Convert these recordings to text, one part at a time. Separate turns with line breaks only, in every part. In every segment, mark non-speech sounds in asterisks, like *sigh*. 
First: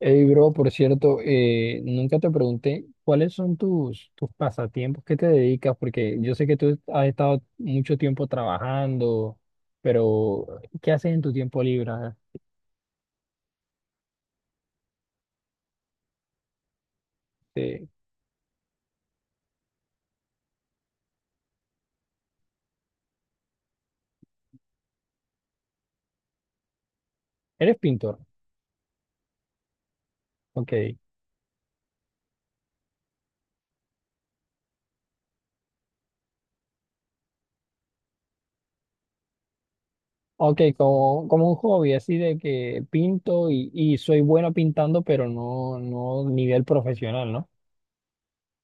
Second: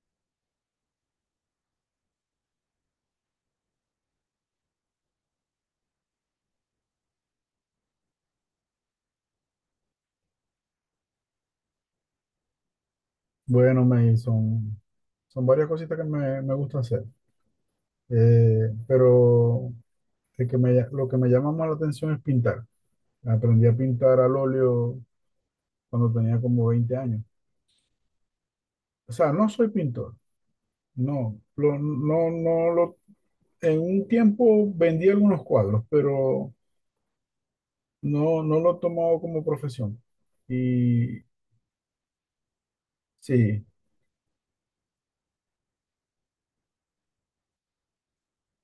Hey, bro, por cierto, nunca te pregunté cuáles son tus pasatiempos, qué te dedicas, porque yo sé que tú has estado mucho tiempo trabajando, pero ¿qué haces en tu tiempo libre?
Bueno, son varias cositas que me gusta hacer.
Este,
Pero lo que me llama más la atención es pintar. Aprendí a pintar al óleo cuando tenía como 20 años.
¿eres pintor?
O sea, no soy pintor.
Ok,
No, no, no lo... En un tiempo vendí algunos cuadros, pero no, no lo he tomado como profesión.
ok,
Y
como un hobby, así de que pinto
sí,
y soy bueno pintando, pero no, no nivel profesional, ¿no?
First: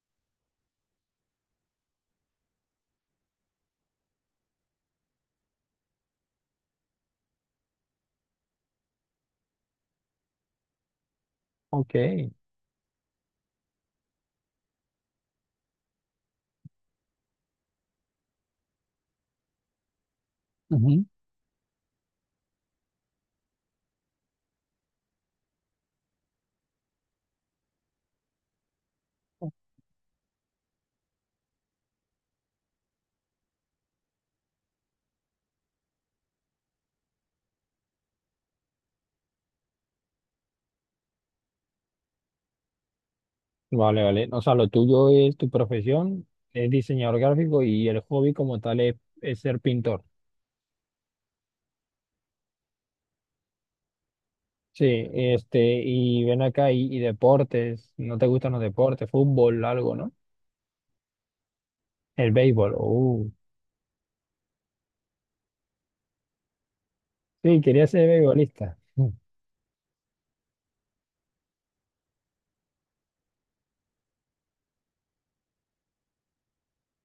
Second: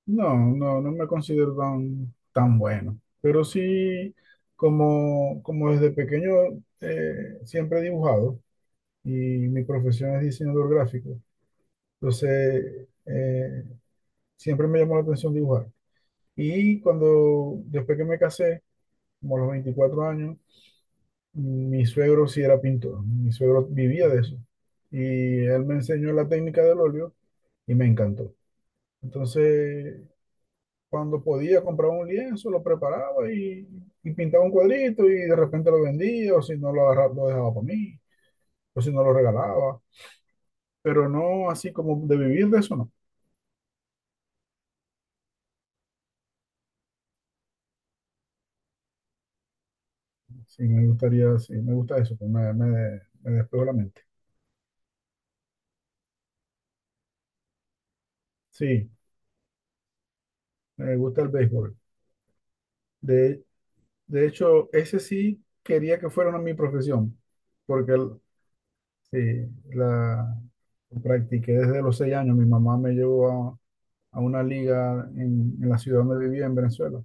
no, no, no me considero tan bueno, pero sí, como desde pequeño siempre he dibujado, y mi profesión es diseñador gráfico.
Ok,
Entonces siempre me llamó la atención dibujar. Después que me casé, como a los 24 años,
ujú.
mi suegro sí era pintor, mi suegro vivía de eso, y él me enseñó la técnica del óleo y me encantó. Entonces, cuando podía comprar un lienzo, lo preparaba, y pintaba un cuadrito, y de repente lo vendía, o si no lo agarraba, lo dejaba para mí, o si no lo regalaba. Pero no así como de vivir de eso, no.
Vale, vale, o sea, lo tuyo es tu profesión, es diseñador gráfico y el hobby como tal es ser pintor.
Sí, me gustaría, sí, me gusta eso, pues me despejo la mente.
Sí, este, y ven acá, y deportes, ¿no te gustan los
Sí,
deportes? Fútbol, algo, ¿no?
me gusta el béisbol.
El béisbol,
De, de hecho, ese sí quería que fuera una mi profesión,
sí, quería
porque
ser beisbolista. Mm.
sí, la practiqué desde los 6 años. Mi mamá me llevó a una liga en la ciudad donde vivía, en Venezuela.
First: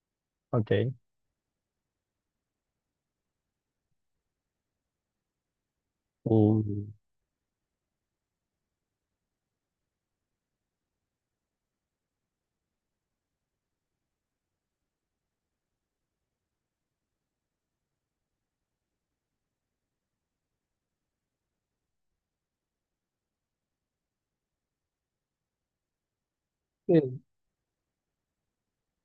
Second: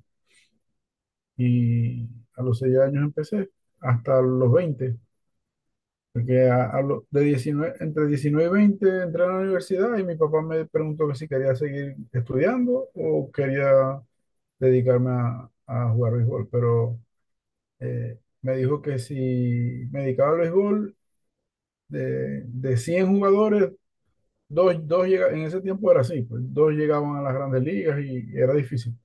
Ok,
Y a los 6 años empecé, hasta los 20, porque
uh,
a lo- de 19 entre 19 y 20 entré a la universidad, y mi papá me preguntó que si quería seguir estudiando o quería dedicarme a jugar béisbol. Pero me dijo que si me dedicaba al béisbol, de 100 jugadores, en ese tiempo era así, pues, dos llegaban a
sí,
las grandes ligas y era difícil.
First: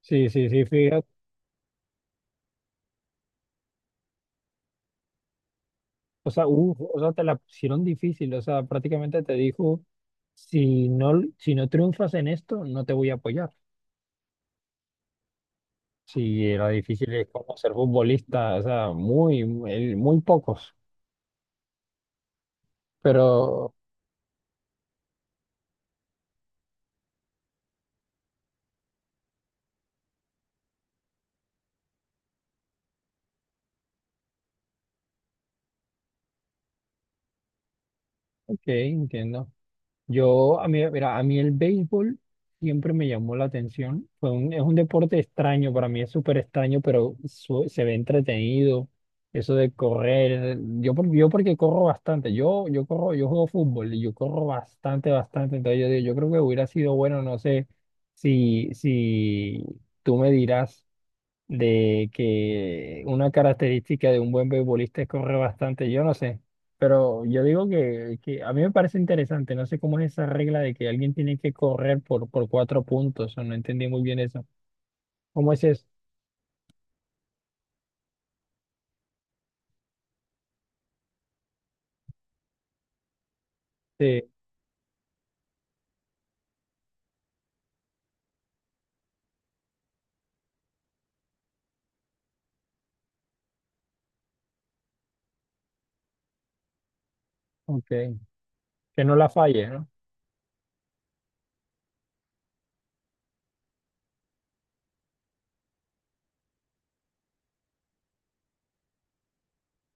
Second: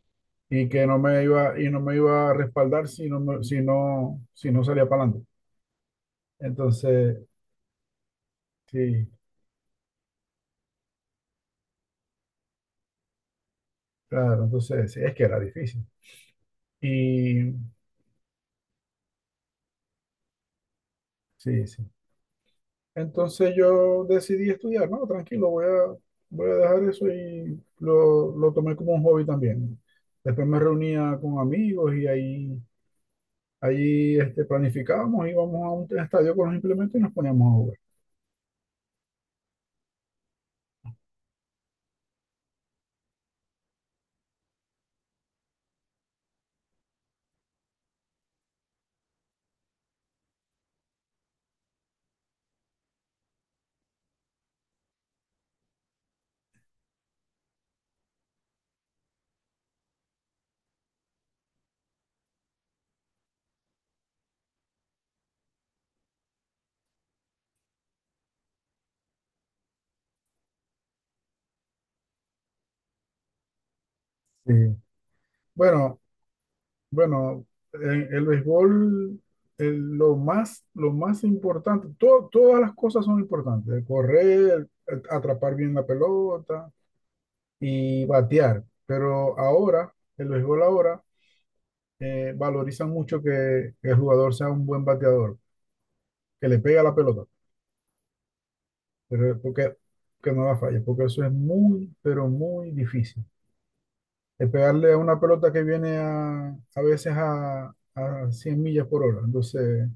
sí, sí, sí,
Y que no
fíjate,
me iba, y no me iba a respaldar si no salía para...
o sea,
Entonces,
te la pusieron difícil, o sea,
sí,
prácticamente te dijo, si no, si no triunfas en esto, no te voy a apoyar.
claro, entonces sí, es que era difícil.
Sí, era difícil, es
Y
como ser futbolista, o sea, muy, muy, muy pocos,
sí, sí. Entonces
pero,
yo decidí estudiar. No, tranquilo, voy a dejar eso, y lo tomé como un hobby también. Después me reunía con amigos, y planificábamos, íbamos a un estadio con los implementos y nos poníamos a jugar.
ok, entiendo. Yo, a mí, mira, a mí el béisbol siempre me llamó la atención. Es un deporte extraño, para mí es súper extraño, pero se ve entretenido. Eso de correr, yo porque corro bastante, yo corro, yo juego fútbol y yo corro bastante, bastante. Entonces yo digo, yo creo que hubiera sido bueno, no sé si tú me dirás de que una característica de un buen beisbolista es correr bastante, yo no sé, pero yo digo que a mí me parece interesante, no sé cómo es esa regla de que alguien tiene que correr por cuatro puntos, o no entendí muy bien eso.
Sí.
¿Cómo es
Bueno, Bueno, en el béisbol, lo más importante, todas las cosas son importantes: el
este?
correr, el atrapar bien la pelota y batear. Pero ahora, el béisbol ahora valoriza mucho que el jugador sea un buen bateador, que le pegue a la pelota,
Ok, que no la
pero
falle,
porque,
¿no?
que no la falle, porque eso es muy, pero muy difícil. El pegarle a una pelota que viene a veces a 100 millas por hora. Entonces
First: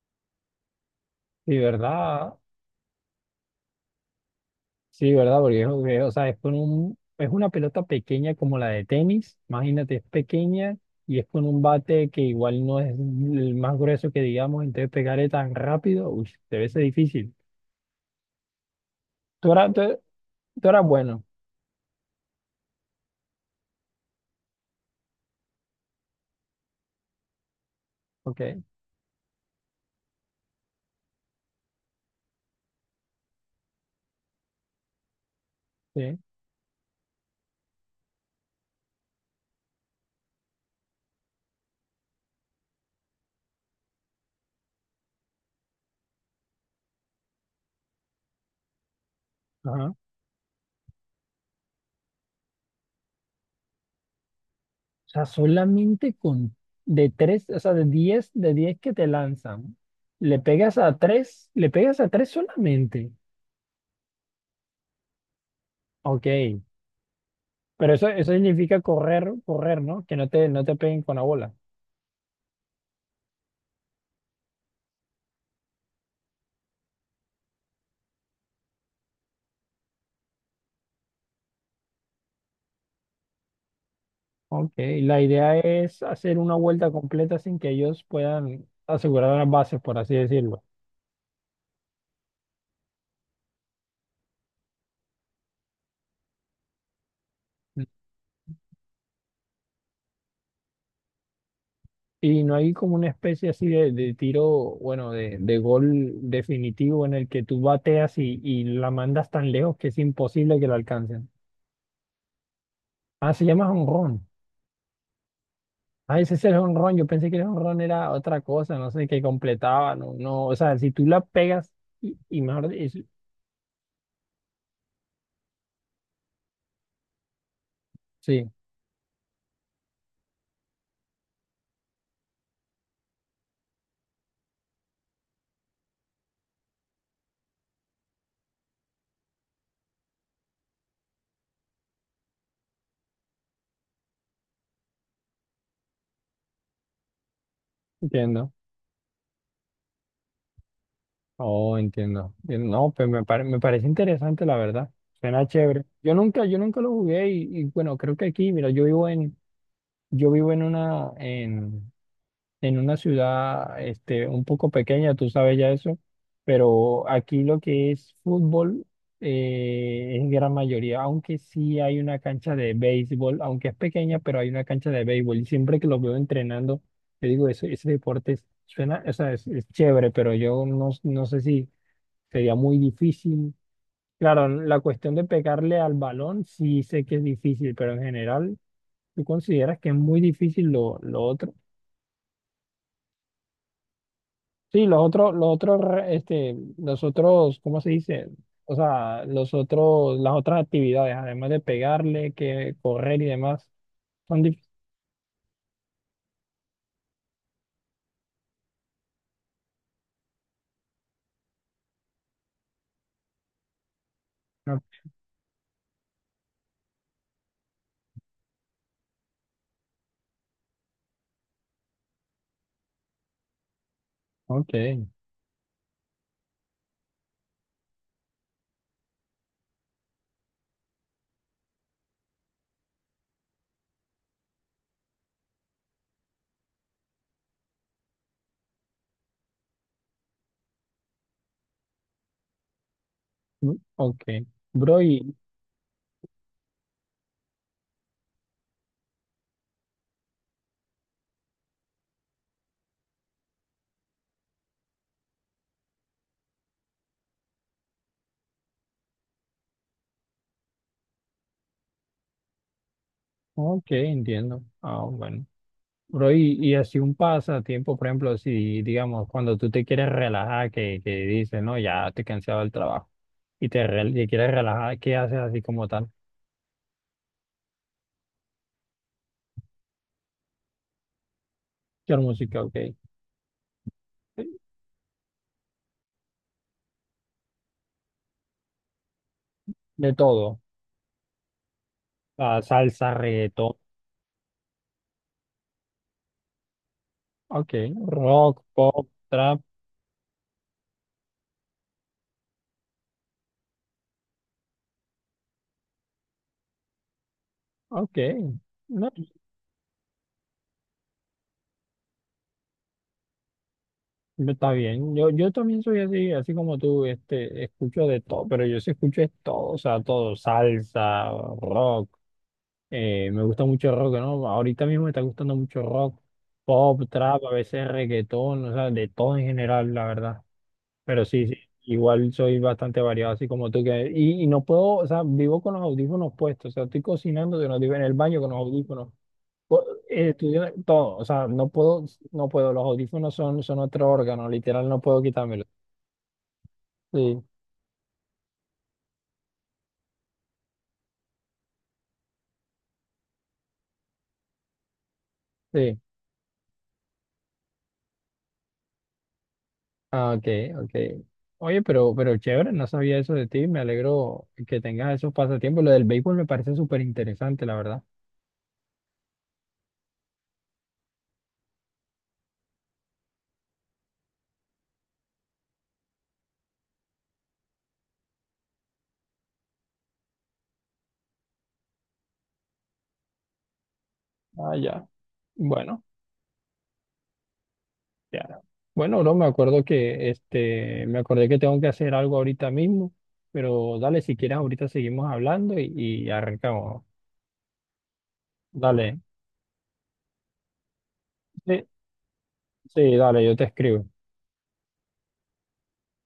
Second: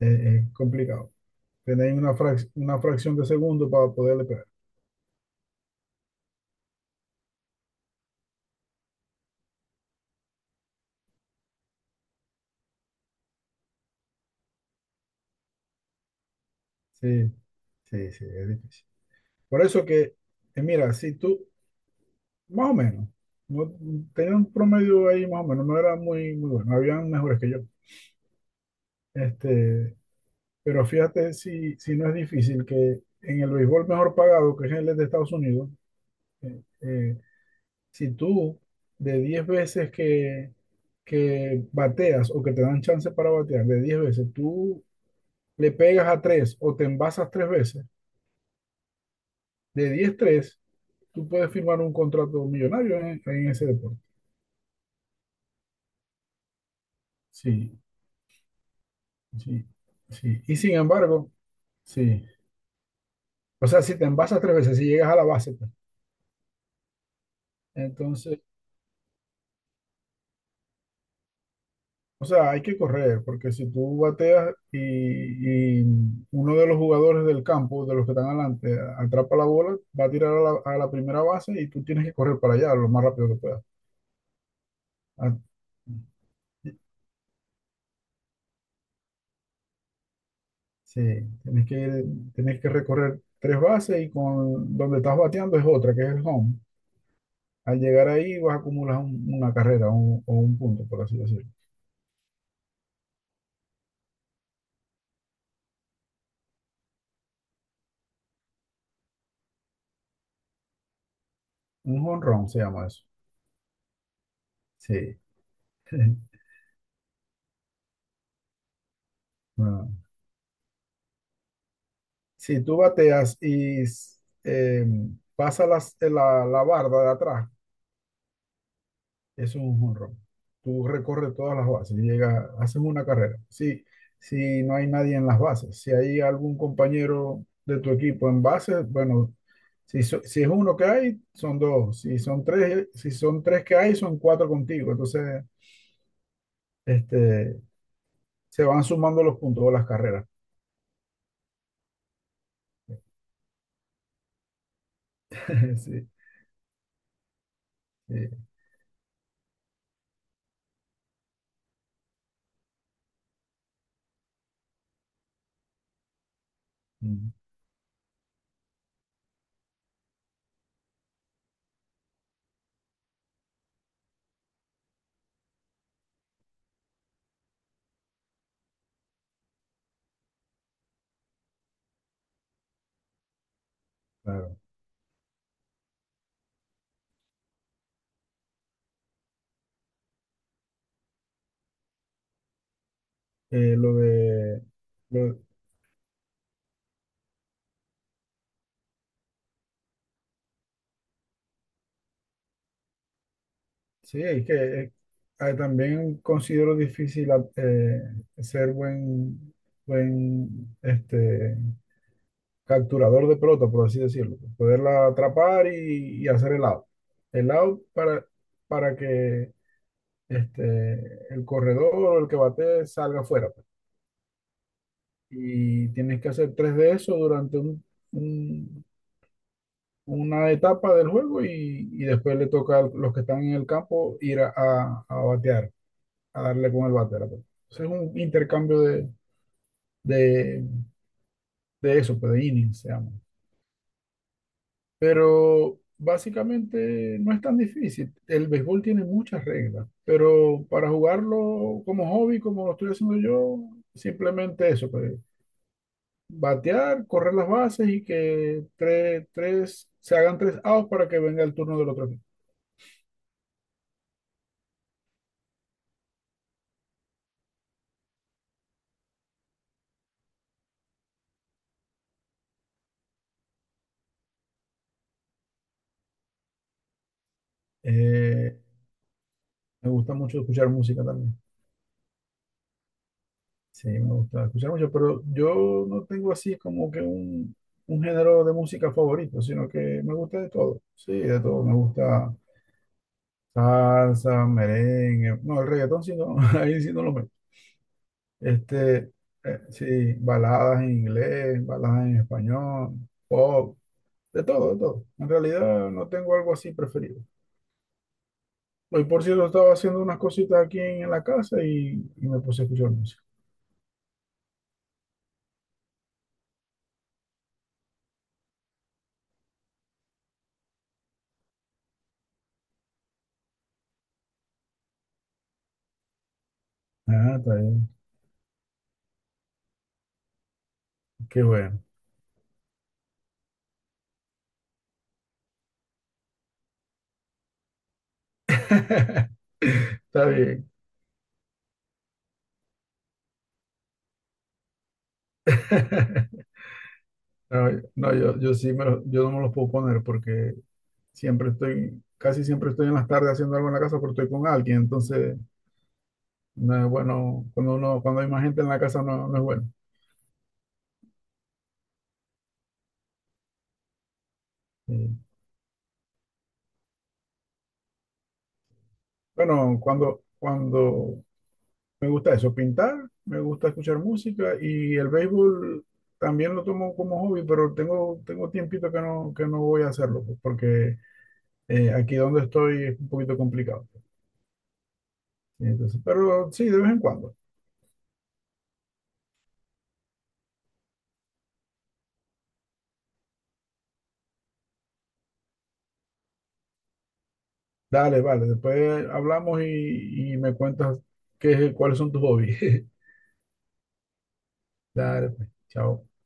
es complicado.
Sí,
Tenéis una,
¿verdad?
frac- una fracción de segundo para poderle pegar.
Sí, ¿verdad? Porque o sea, es con un, es una pelota pequeña como la de tenis, imagínate, es pequeña y es con un bate que igual no es el más grueso que digamos, entonces pegarle tan rápido, uy, debe ser
Sí,
difícil.
sí, sí, es difícil.
Tú
Por
eras, tú,
eso que,
tú eras
mira, si
bueno,
tú, más o menos, no, tenía un promedio ahí más o menos, no era muy, bueno, habían mejores que yo.
ok,
Este, pero fíjate si no es difícil que en el béisbol mejor pagado, que es el de Estados Unidos,
sí,
eh, eh, si tú de 10 veces que bateas o que te dan chance para batear, de 10 veces, tú le pegas a 3 o te envasas 3 veces.
ajá.
De
O
10, tres, tú puedes firmar un contrato millonario en ese deporte.
sea, solamente con de tres, o sea,
Sí,
de 10 que te
sí,
lanzan, le
sí. Y sin
pegas a
embargo,
tres, le pegas a
sí.
tres solamente,
O sea, si te envasas 3 veces, si llegas a la base, pues,
ok, pero eso
entonces,
significa correr, correr, ¿no? Que no te peguen con la bola.
o sea, hay que correr, porque si tú bateas, y uno de los jugadores del campo, de los que están adelante, atrapa la bola, va a tirar a la primera base, y tú tienes que correr para allá lo más rápido que puedas.
Ok, la
Ah,
idea es hacer una vuelta completa sin que ellos puedan asegurar las bases, por así decirlo.
sí, tienes que recorrer tres bases, y con donde estás bateando es otra, que es el home. Al llegar ahí vas a acumular una carrera, o un punto, por así decirlo.
Y no hay como una especie así de tiro, bueno, de gol definitivo en el que tú bateas y la mandas tan lejos que es imposible que la alcancen.
Un home run se llama eso.
Ah, se llama jonrón.
Sí.
Ah,
*laughs*
ese es el jonrón. Yo pensé que el jonrón era otra cosa, no sé, que
Ah.
completaba, no, no. O sea, si tú la pegas y
Si
mejor,
tú bateas y s- eh, pasa la barda de atrás,
sí,
eso es un home run. Tú recorres todas las bases y llegas, haces una carrera. Si, si no hay nadie en las bases, si hay algún compañero de tu equipo en bases, bueno, si es uno que hay, son dos. Si son tres que hay, son cuatro contigo. Entonces, este,
entiendo.
se van sumando los puntos o las carreras.
Oh, entiendo. Bien. No, pues me parece interesante, la verdad. Suena
*laughs*
chévere.
Sí,
Yo nunca lo jugué y bueno, creo que
sí,
aquí, mira, yo vivo en una ciudad, este, un poco pequeña, tú sabes ya eso, pero
mm,
aquí lo que es fútbol es gran mayoría, aunque sí hay una cancha de béisbol, aunque es pequeña, pero hay una cancha de béisbol y siempre que los veo entrenando, yo digo, ese deporte suena, o sea, es chévere, pero yo no, no sé si sería muy difícil. Claro,
claro.
la cuestión de pegarle al balón sí sé que es difícil, pero en general, ¿tú consideras que es muy difícil lo otro?
Eh, lo de,
Sí, los otros,
lo-
este, los otros, ¿cómo se dice? O sea, los otros, las otras actividades, además de pegarle, que correr y demás,
sí,
son
es que
difíciles.
eh, ah, también considero difícil, ah, ser buen capturador de pelota, por así decirlo. Poderla atrapar y hacer el out. El out para que el corredor o el que bate salga afuera, pues.
Ok,
Y tienes que hacer tres de eso durante una etapa del juego, y después le toca a los que están en el campo ir a batear, a darle con el bate a la pelota. Entonces es un intercambio de, de eso, pues de innings se llama.
mm, ok. Bro, y,
Pero básicamente no es tan difícil. El béisbol tiene muchas reglas, pero para jugarlo como hobby, como lo estoy haciendo yo, simplemente eso, pues, batear, correr las bases y que se hagan tres outs para que venga el turno del otro equipo.
ok, entiendo. Ah, bueno. Bro, y así un pasatiempo, por ejemplo, si digamos, cuando tú te quieres relajar, que dices, no, ya te he cansado del trabajo y quieres relajar, ¿qué haces así como tal?
Eh, Me gusta mucho escuchar música también.
Quiero música, ok.
Sí, me gusta escuchar mucho, pero yo no tengo así como que un género de música favorito, sino que
De
me gusta de
todo.
todo. Sí, de todo. Me gusta
Ah, salsa, reggaetón,
salsa, merengue. No, el reggaetón sí no, *laughs* ahí sí no lo meto.
ok. Rock, pop,
Este,
trap,
sí, baladas en inglés, baladas en español, pop, de todo, de todo. En realidad no tengo algo así preferido.
ok.
Hoy,
No,
por cierto, estaba haciendo unas cositas aquí en la casa, y me puse a escuchar música.
no está bien. Yo también soy así, así como tú, este, escucho de todo, pero yo sí escucho es todo, o sea, todo, salsa, rock. Me gusta mucho el rock, ¿no? Ahorita mismo me está gustando mucho rock, pop,
Ah,
trap, a
está
veces
bien.
reggaetón, o sea, de todo en general, la verdad. Pero
Qué
sí, sí,
bueno.
igual soy bastante variado, así como tú que... y no puedo, o sea, vivo con los audífonos puestos, o sea, estoy cocinando, con los digo en el baño con los audífonos, co-
Está bien.
estudiando, todo, o sea, no puedo, no puedo, los audífonos son otro órgano, literal, no puedo quitármelos.
*laughs*
Sí,
No, no, yo no me los puedo poner porque casi siempre estoy en las tardes haciendo algo en la casa porque estoy con alguien. Entonces,
sí.
no es bueno, cuando hay más gente en la casa, no, no es bueno.
Ah, ok, ok. Oye, pero chévere, no sabía eso de ti. Me alegro que tengas
Sí.
esos pasatiempos. Lo del béisbol me parece súper interesante, la verdad.
Bueno, cuando me gusta eso, pintar, me gusta escuchar música, y el béisbol también lo tomo como hobby, pero tengo tiempito que no voy a hacerlo, pues, porque aquí donde estoy es un poquito complicado.
Ah, ya.
Entonces,
Bueno,
pero sí, de vez en cuando.
ya. Bueno, bro, me acuerdo que este, me acordé que tengo que hacer algo ahorita mismo, pero dale, si quieres, ahorita seguimos hablando y arrancamos.
Dale, vale. Después
Dale,
hablamos, y me cuentas
sí,
cuáles son tus hobbies.
sí, dale, yo te escribo.
*laughs* Dale, pues. Chao.